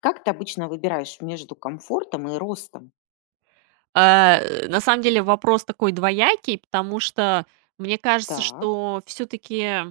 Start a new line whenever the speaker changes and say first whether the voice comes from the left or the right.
left: Как ты обычно выбираешь между комфортом и ростом?
right: На самом деле вопрос такой двоякий, потому что мне кажется,
left: Так.
right: что все таки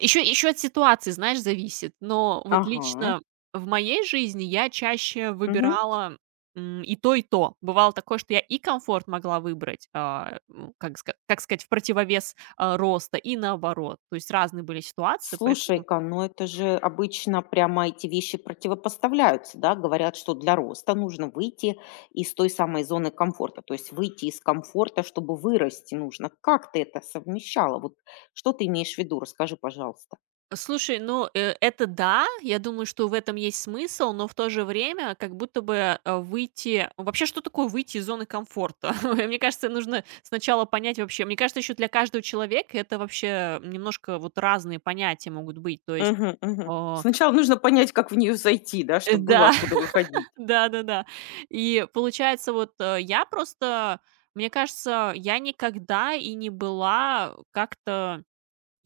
right: еще от ситуации, знаешь, зависит. Но вот
left: Ага.
right: лично в моей жизни я чаще
left: Мгм.
right: выбирала, и то, и то. Бывало такое, что я и комфорт могла выбрать, как сказать, в противовес, роста, и наоборот. То есть разные были ситуации, поэтому...
left: Слушай-ка, ну это же обычно прямо эти вещи противопоставляются, да? Говорят, что для роста нужно выйти из той самой зоны комфорта, то есть выйти из комфорта, чтобы вырасти нужно. Как ты это совмещала? Вот что ты имеешь в виду? Расскажи, пожалуйста.
right: Слушай, ну, это да, я думаю, что в этом есть смысл, но в то же время как будто бы Вообще, что такое выйти из зоны комфорта? Мне кажется, нужно сначала понять вообще. Мне кажется, еще для каждого человека это вообще немножко вот разные понятия могут быть. То есть...
left: Мгм, мгм.
right: О,
left: Сначала нужно понять, как в нее зайти, да, чтобы было
right: да,
left: откуда выходить.
right: да, да, да. И получается, вот я просто, мне кажется, я никогда и не была как-то,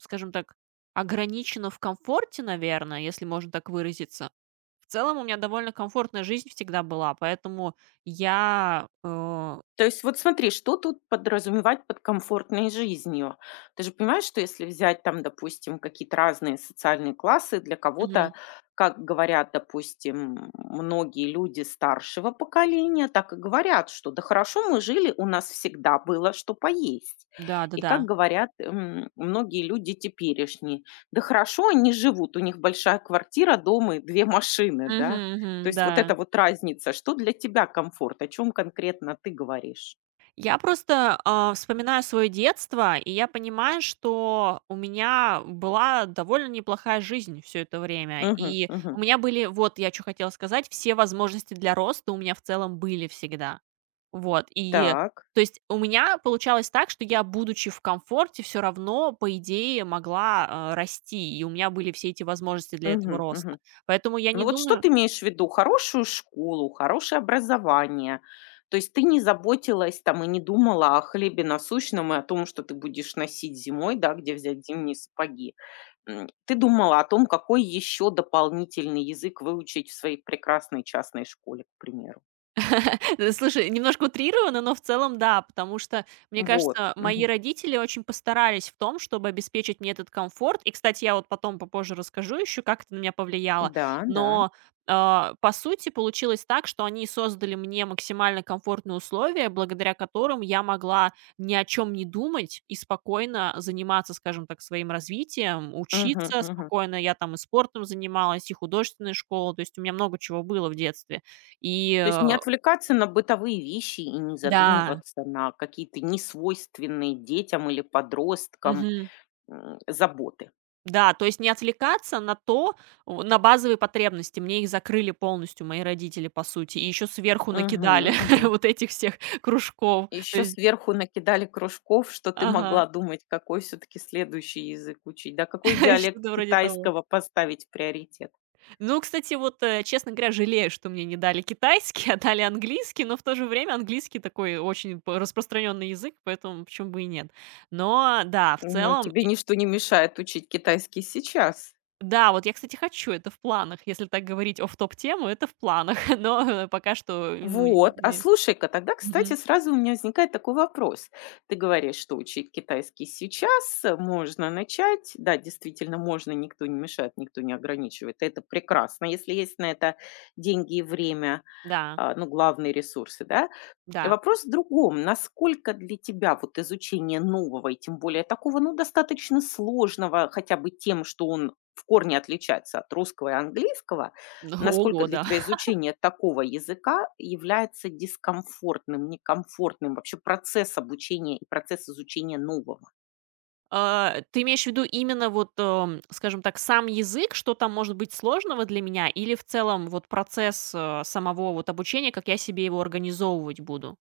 right: скажем так, ограничена в комфорте, наверное, если можно так выразиться. В целом у меня довольно комфортная жизнь всегда была, поэтому я...
left: То есть вот смотри, что тут подразумевать под комфортной жизнью? Ты же понимаешь, что если взять там, допустим, какие-то разные социальные классы, для кого-то,
right: Мгм.
left: как говорят, допустим, многие люди старшего поколения, так и говорят, что да хорошо мы жили, у нас всегда было что поесть. И
right: Да-да-да.
left: как говорят многие люди теперешние, да хорошо они живут, у них большая квартира, дом и две машины, да?
right: Мгм,
left: То
right: мгм,
left: есть
right: да.
left: вот эта вот разница, что для тебя комфорт, о чем конкретно ты говоришь?
right: Я просто вспоминаю свое детство, и я понимаю, что у меня была довольно неплохая жизнь все это время.
left: Мгм,
right: И
left: мгм.
right: у меня были, вот я что хотела сказать, все возможности для роста у меня в целом были всегда. Вот, и
left: Так.
right: то есть у меня получалось так, что я, будучи в комфорте, все равно, по идее, могла, расти, и у меня были все эти возможности для этого
left: Мгм,
right: роста.
left: мгм.
right: Поэтому я не
left: Ну вот что
right: думаю...
left: ты имеешь в виду? Хорошую школу, хорошее образование. То есть ты не заботилась там и не думала о хлебе насущном и о том, что ты будешь носить зимой, да, где взять зимние сапоги. Ты думала о том, какой еще дополнительный язык выучить в своей прекрасной частной школе, к примеру.
right: Слушай, немножко утрированно, но в целом да, потому что, мне
left: Вот.
right: кажется, мои
left: Мгм.
right: родители очень постарались в том, чтобы обеспечить мне этот комфорт. И, кстати, я вот потом попозже расскажу еще, как это на меня повлияло.
left: Да, да.
right: Но по сути получилось так, что они создали мне максимально комфортные условия, благодаря которым я могла ни о чем не думать и спокойно заниматься, скажем так, своим развитием,
left: Мгм,
right: учиться
left: мгм.
right: спокойно. Я там и спортом занималась, и художественной школой, то есть у меня много чего было в детстве. И
left: То есть
right: э,
left: не отвлекаться на бытовые вещи и не
right: да,
left: задумываться на какие-то несвойственные детям или подросткам
right: мгм.
left: заботы.
right: Да, то есть не отвлекаться на то, о на базовые потребности. Мне их закрыли полностью мои родители, по сути, и еще сверху
left: Мгм,
right: накидали
left: мгм.
right: вот этих всех кружков. То
left: Еще
right: есть...
left: сверху накидали кружков, что ты могла
right: Ага,
left: думать, какой все-таки следующий язык учить, да, какой диалект
right: что-то вроде того.
left: китайского поставить в приоритет.
right: Ну, кстати, вот, честно говоря, жалею, что мне не дали китайский, а дали английский, но в то же время английский такой очень п распространенный язык, поэтому почему бы и нет. Но да, в
left: Но
right: целом...
left: тебе ничто не мешает учить китайский сейчас.
right: Да, вот я, кстати, хочу, это в планах. Если так говорить офф-топ тему, это в планах, но пока что, ну,
left: Вот, а
right: не...
left: слушай-ка, тогда,
right: Мгм.
left: кстати, сразу у меня возникает такой вопрос. Ты говоришь, что учить китайский сейчас можно начать. Да, действительно, можно, никто не мешает, никто не ограничивает. Это прекрасно, если есть на это деньги и время,
right: Да,
left: ну, главные ресурсы, да.
right: да.
left: Вопрос в другом. Насколько для тебя вот изучение нового и тем более такого, ну, достаточно сложного, хотя бы тем, что он в корне отличается от русского и английского, насколько
right: Ого,
left: для
right: да.
left: тебя изучение такого языка является дискомфортным, некомфортным вообще процесс обучения и процесс изучения нового?
right: Ты имеешь в виду именно вот, скажем так, сам язык, что там может быть сложного для меня, или в целом вот процесс, самого вот обучения, как я себе его организовывать буду?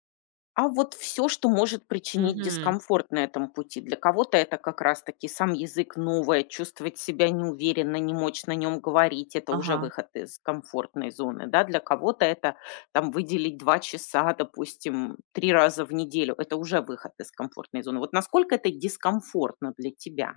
left: А вот все, что может причинить
right: Мгм.
left: дискомфорт на этом пути. Для кого-то это как раз-таки сам язык, новое, чувствовать себя неуверенно, не мочь на нем говорить — это уже
right: Ага.
left: выход из комфортной зоны, да. Для кого-то это, там, выделить 2 часа, допустим, 3 раза в неделю — это уже выход из комфортной зоны. Вот насколько это дискомфортно для тебя?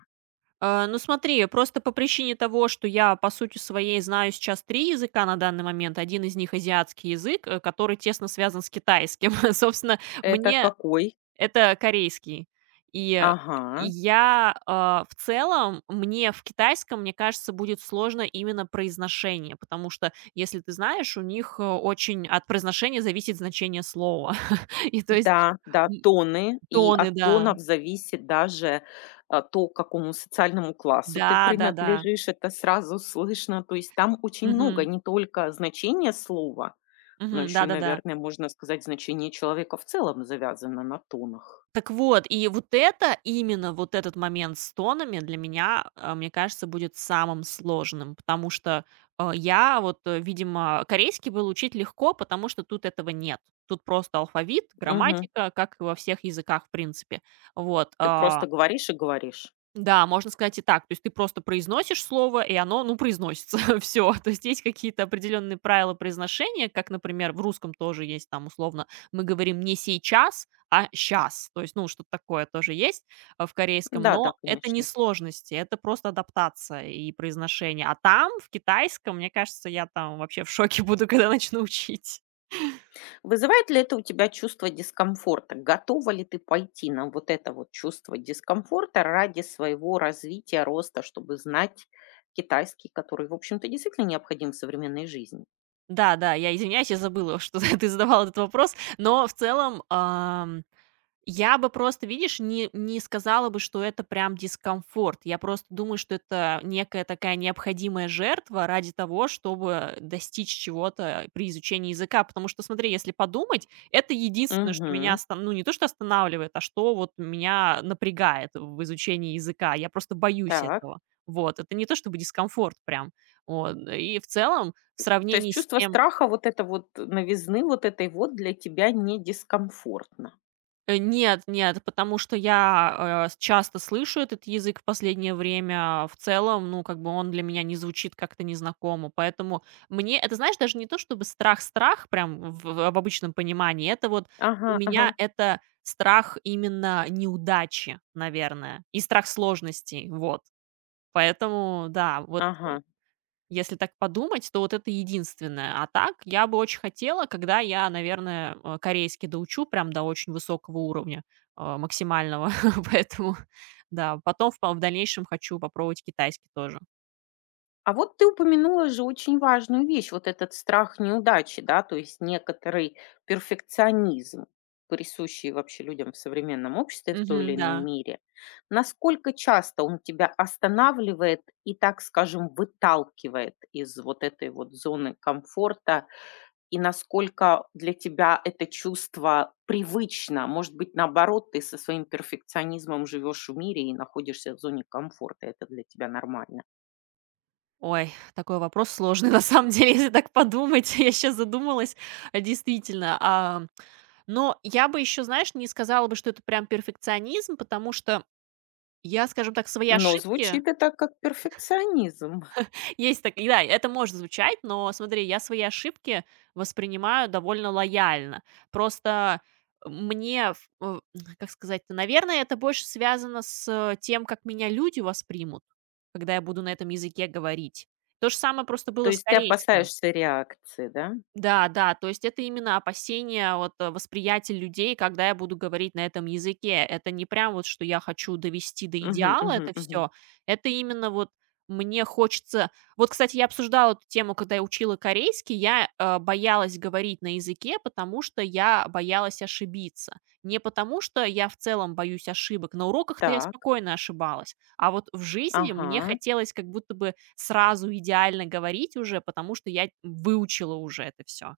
right: Ну смотри, просто по причине того, что я, по сути своей, знаю сейчас 3 языка на данный момент. Один из них — азиатский язык, который тесно связан с китайским. Собственно,
left: Это
right: мне
left: какой?
right: это корейский. И
left: Ага.
right: я, в целом, мне в китайском, мне кажется, будет сложно именно произношение, потому что, если ты знаешь, у них, очень от произношения зависит значение слова. И то есть,
left: Да, да,
right: м,
left: тоны и
right: тоны,
left: от
right: да.
left: тонов зависит даже, то, к какому социальному классу ты
right: Да-да-да.
left: принадлежишь. Это сразу слышно. То есть там очень много
right: Мгм.
left: не только значения слова, но
right: Мгм.
left: еще и,
right: Да-да-да.
left: наверное, можно сказать, значение человека в целом завязано на тонах.
right: Так вот, и вот это, именно вот этот момент с тонами для меня, мне кажется, будет самым сложным, потому что, я вот, видимо, корейский был учить легко, потому что тут этого нет. Тут просто алфавит,
left: Мгм.
right: грамматика, как и во всех языках, в принципе. Вот,
left: Ты просто
right: а
left: говоришь и говоришь.
right: да, можно сказать и так. То есть ты просто произносишь слово, и оно, ну, произносится. Все. То есть есть какие-то определенные правила произношения, как, например, в русском тоже есть там условно мы говорим не сейчас, а сейчас. То есть, ну, что-то такое тоже есть, в корейском,
left: Да, да,
right: но это не
left: конечно.
right: сложности, это просто адаптация и произношение. А там, в китайском, мне кажется, я там вообще в шоке буду, когда начну учить.
left: Вызывает ли это у тебя чувство дискомфорта? Готова ли ты пойти на вот это вот чувство дискомфорта ради своего развития, роста, чтобы знать китайский, который, в общем-то, действительно необходим в современной жизни?
right: Да, да, я извиняюсь, я забыла, что ты задавал этот вопрос, но в целом... Я бы просто, видишь, не сказала бы, что это прям дискомфорт. Я просто думаю, что это некая такая необходимая жертва ради того, чтобы достичь чего-то при изучении языка. Потому что, смотри, если подумать, это единственное, что меня,
left: Угу.
right: ну, не то, что останавливает, а что вот меня напрягает в изучении языка. Я просто боюсь
left: Так.
right: этого. Вот, это не то чтобы дискомфорт прям. Вот. И в целом, в
left: То есть
right: сравнении с
left: чувство
right: тем...
left: страха, вот это вот новизны, вот этой вот для тебя не дискомфортно.
right: Нет, нет, потому что я, э, с часто слышу этот язык в последнее время. В целом, ну, как бы он для меня не звучит как-то незнакомо. Поэтому мне это, знаешь, даже не то чтобы страх-страх, прям в обычном понимании. Это вот, у
left: Ага, ага,
right: меня это страх именно неудачи, наверное, и страх сложностей. Вот. Поэтому да, вот
left: ага.
right: если так подумать, то вот это единственное. А так я бы очень хотела, когда я, наверное, корейский доучу прям до очень высокого уровня, максимального. Поэтому да, потом впо в дальнейшем хочу попробовать китайский тоже.
left: А вот ты упомянула же очень важную вещь, вот этот страх неудачи, да, то есть некоторый перфекционизм, присущий вообще людям в современном обществе в той или
right: Мгм,
left: иной
right: да.
left: мере. Насколько часто он тебя останавливает и, так скажем, выталкивает из вот этой вот зоны комфорта, и насколько для тебя это чувство привычно? Может быть, наоборот, ты со своим перфекционизмом живешь в мире и находишься в зоне комфорта, это для тебя нормально?
right: Ой, такой вопрос сложный, на самом деле, если так подумать. Я сейчас задумалась, действительно. Но я бы еще, знаешь, не сказала бы, что это прям перфекционизм, потому что я, скажем так, свои
left: Но
right: ошибки...
left: звучит это как перфекционизм.
right: Есть так да, это может звучать, но смотри, я свои ошибки воспринимаю довольно лояльно. Просто мне, как сказать, наверное, это больше связано с тем, как меня люди воспримут, когда я буду на этом языке говорить. То же самое просто
left: То
right: было с
left: есть ты
right: корейским.
left: опасаешься реакции, да?
right: Да, да, то есть это именно опасения, вот, восприятие людей, когда я буду говорить на этом языке. Это не прям вот, что я хочу довести до
left: Мгм,
right: идеала
left: мгм,
right: это
left: мгм.
right: все. Это именно вот мне хочется... Вот, кстати, я обсуждала эту тему, когда я учила корейский. Я, боялась говорить на языке, потому что я боялась ошибиться. Не потому, что я в целом боюсь ошибок. На уроках-то я
left: Так,
right: спокойно ошибалась. А вот в жизни мне
left: ага,
right: хотелось как будто бы сразу идеально говорить уже, потому что я выучила уже это все.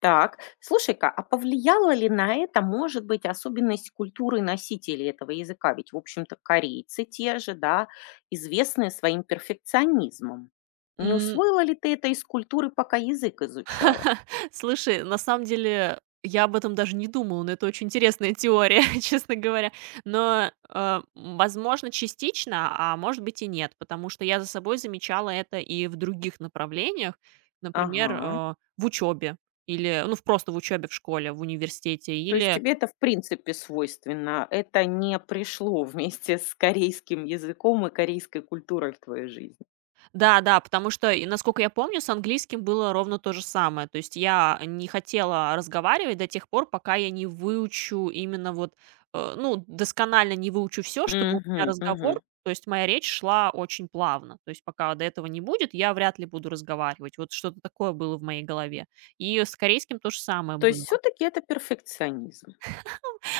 left: так. Слушай-ка, а повлияла ли на это, может быть, особенность культуры носителей этого языка? Ведь, в общем-то, корейцы те же, да, известные своим перфекционизмом. Не
right: М,
left: усвоила ли ты это из культуры, пока язык изучала?
right: слушай, на самом деле я об этом даже не думала, но это очень интересная теория, честно говоря. Но, возможно, частично, а может быть и нет, потому что я за собой замечала это и в других направлениях. Например,
left: Ага.
right: в учебе или, ну, в просто в учёбе в школе, в университете
left: То есть
right: или...
left: тебе это в принципе свойственно? Это не пришло вместе с корейским языком и корейской культурой в твою жизнь?
right: Да-да, потому что, и насколько я помню, с английским было ровно то же самое. То есть я не хотела разговаривать до тех пор, пока я не выучу именно вот, ну, досконально не выучу все, чтобы у
left: Мгм,
right: меня
left: мгм.
right: разговор, то есть моя речь шла очень плавно. То есть пока до этого не будет, я вряд ли буду разговаривать. Вот что-то такое было в моей голове. И с корейским то же самое
left: То
right: было.
left: есть все-таки это перфекционизм.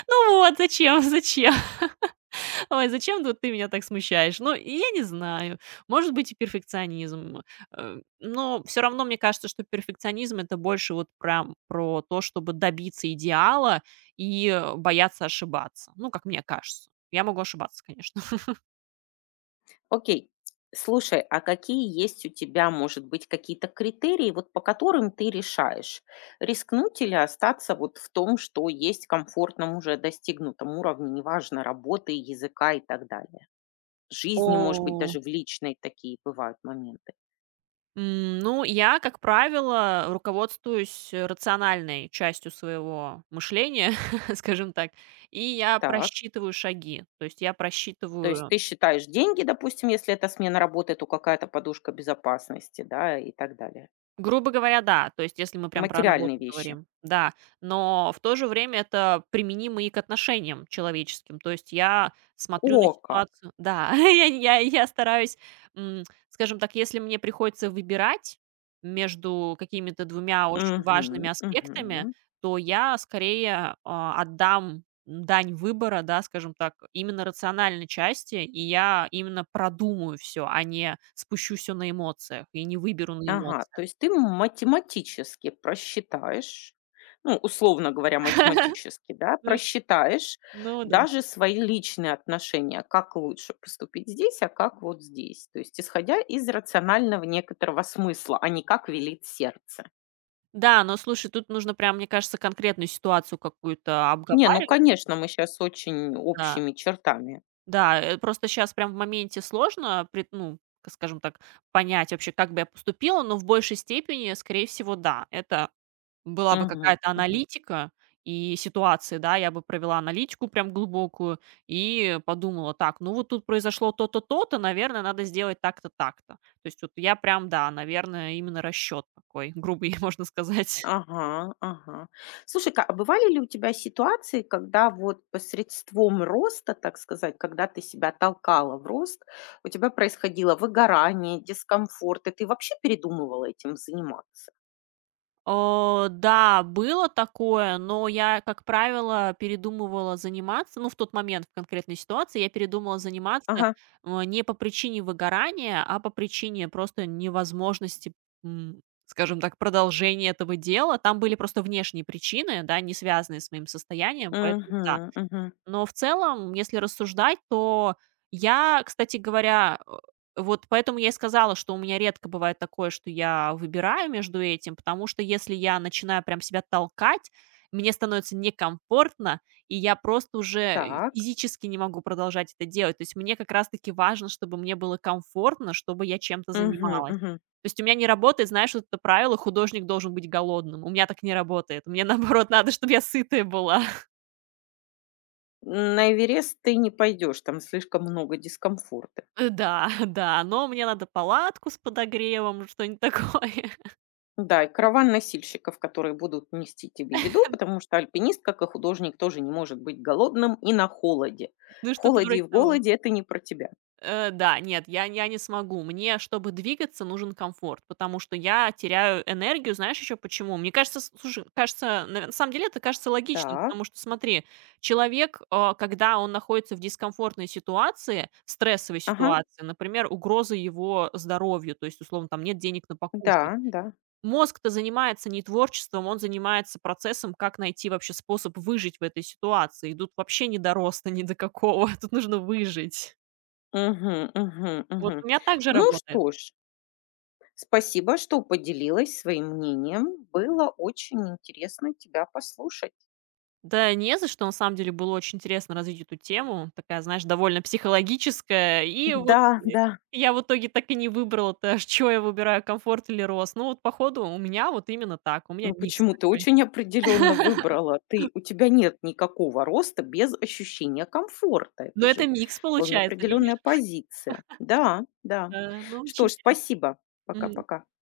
right: Ну вот, зачем, зачем? Ой, зачем вот ты меня так смущаешь? Ну, и я не знаю. Может быть, и перфекционизм. Но все равно мне кажется, что перфекционизм это больше вот прям про то, чтобы добиться идеала и бояться ошибаться. Ну, как мне кажется. Я могу ошибаться, конечно.
left: Окей. Слушай, а какие есть у тебя, может быть, какие-то критерии, вот по которым ты решаешь, рискнуть или остаться вот в том, что есть комфортном уже достигнутом уровне, неважно, работы, языка и так далее? Жизни, может быть,
right: О,
left: даже в личной такие бывают моменты.
right: Ну, я, как правило, руководствуюсь рациональной частью своего мышления, скажем так, и я
left: Так.
right: просчитываю шаги. То есть я
left: То есть
right: просчитываю...
left: ты считаешь деньги, допустим, если это смена работы, то какая-то подушка безопасности, да, и так далее.
right: Грубо говоря, да. То есть, если мы прям про работу
left: Материальные вещи.
right: говорим, да. Но в то же время это применимо и к отношениям человеческим. То есть я смотрю на
left: О, как.
right: ситуацию, да, я стараюсь, м, скажем так, если мне приходится выбирать между какими-то двумя очень
left: Мгм,
right: важными аспектами,
left: мгм.
right: то я скорее, отдам дань выбора, да, скажем так, именно рациональной части, и я именно продумаю все, а не спущу все на эмоциях и не выберу на
left: Ага,
right: эмоциях.
left: то есть ты математически просчитаешь, ну, условно говоря, математически, да,
right: Ну и,
left: просчитаешь
right: ну да.
left: даже свои личные отношения, как лучше поступить здесь, а как вот здесь. То есть исходя из рационального некоторого смысла, а не как велит сердце.
right: Да, но слушай, тут нужно прям, мне кажется, конкретную ситуацию какую-то
left: Не, ну,
right: обговаривать.
left: конечно, мы сейчас очень
right: Да,
left: общими чертами.
right: да, просто сейчас прям в моменте сложно пред ну, к скажем так, понять вообще, как бы я поступила, но в большей степени, скорее всего, да. Это была бы
left: Мгм,
right: какая-то
left: мгм.
right: аналитика и ситуации, да. Я бы провела аналитику прям глубокую и подумала: «Так, ну вот тут произошло то-то, то-то, наверное, надо сделать так-то, так-то». То есть вот я прям, да, наверное, именно расчет такой грубый, можно сказать.
left: Ага, ага. Слушай-ка, а бывали ли у тебя ситуации, когда вот посредством роста, так сказать, когда ты себя толкала в рост, у тебя происходило выгорание, дискомфорт, и ты вообще передумывала этим заниматься?
right: Да, было такое, но я, как правило, передумывала заниматься, ну, в тот момент, в конкретной ситуации, я передумала заниматься
left: Ага.
right: не по причине выгорания, а по причине просто невозможности, скажем так, продолжения этого дела. Там были просто внешние причины, да, не связанные с моим состоянием, поэтому да.
left: Мгм, мгм.
right: Но в целом, если рассуждать, то я, кстати говоря, вот поэтому я и сказала, что у меня редко бывает такое, что я выбираю между этим, потому что если я начинаю прям себя толкать, мне становится некомфортно, и я просто уже
left: Так.
right: физически не могу продолжать это делать. То есть мне как раз-таки важно, чтобы мне было комфортно, чтобы я чем-то
left: Мгм,
right: занималась.
left: мгм.
right: То есть у меня не работает, знаешь, вот это правило, художник должен быть голодным. У меня так не работает. Мне наоборот надо, чтобы я сытая была.
left: На Эверест ты не пойдешь, там слишком много дискомфорта.
right: Да, да, но мне надо палатку с подогревом, что-нибудь такое.
left: Да, и караван носильщиков, которые будут нести тебе еду, потому что альпинист, как и художник, тоже не может быть голодным и на холоде.
right: Ну,
left: В
right: что-то
left: холоде и
right: вроде
left: в
right: того.
left: голоде это не про тебя.
right: Да, нет, я не смогу. Мне, чтобы двигаться, нужен комфорт, потому что я теряю энергию. Знаешь еще почему? Мне кажется, с слушай, кажется, на самом деле это кажется логичным,
left: Так,
right: потому что, смотри, человек, когда он находится в дискомфортной ситуации, в стрессовой
left: ага,
right: ситуации, например, угроза его здоровью, то есть, условно, там нет денег на покушать.
left: да, да.
right: Мозг-то занимается не творчеством, он занимается процессом, как найти вообще способ выжить в этой ситуации. И тут вообще не до роста, ни до какого, тут нужно выжить.
left: Мгм, мгм,
right: Вот
left: мгм.
right: у меня так же
left: Ну
right: работает.
left: что ж, спасибо, что поделилась своим мнением. Было очень интересно тебя послушать.
right: Да не за что, на самом деле было очень интересно развить эту тему, такая, знаешь, довольно психологическая. И вот,
left: Да, да.
right: и я в итоге так и не выбрала-то, что я выбираю, комфорт или рост. Ну вот походу у меня вот именно так, у меня
left: Ну
right: микс
left: почему? Ты
right: такой.
left: очень определенно выбрала. Ты, у тебя нет никакого роста без ощущения комфорта. Это
right: Но
left: же
right: это микс
left: вполне
right: получается, видишь?
left: определенная позиция. Да, да.
right: Да, ну
left: Что
right: очень
left: ж,
right: интересно.
left: спасибо.
right: Мгм.
left: Пока-пока.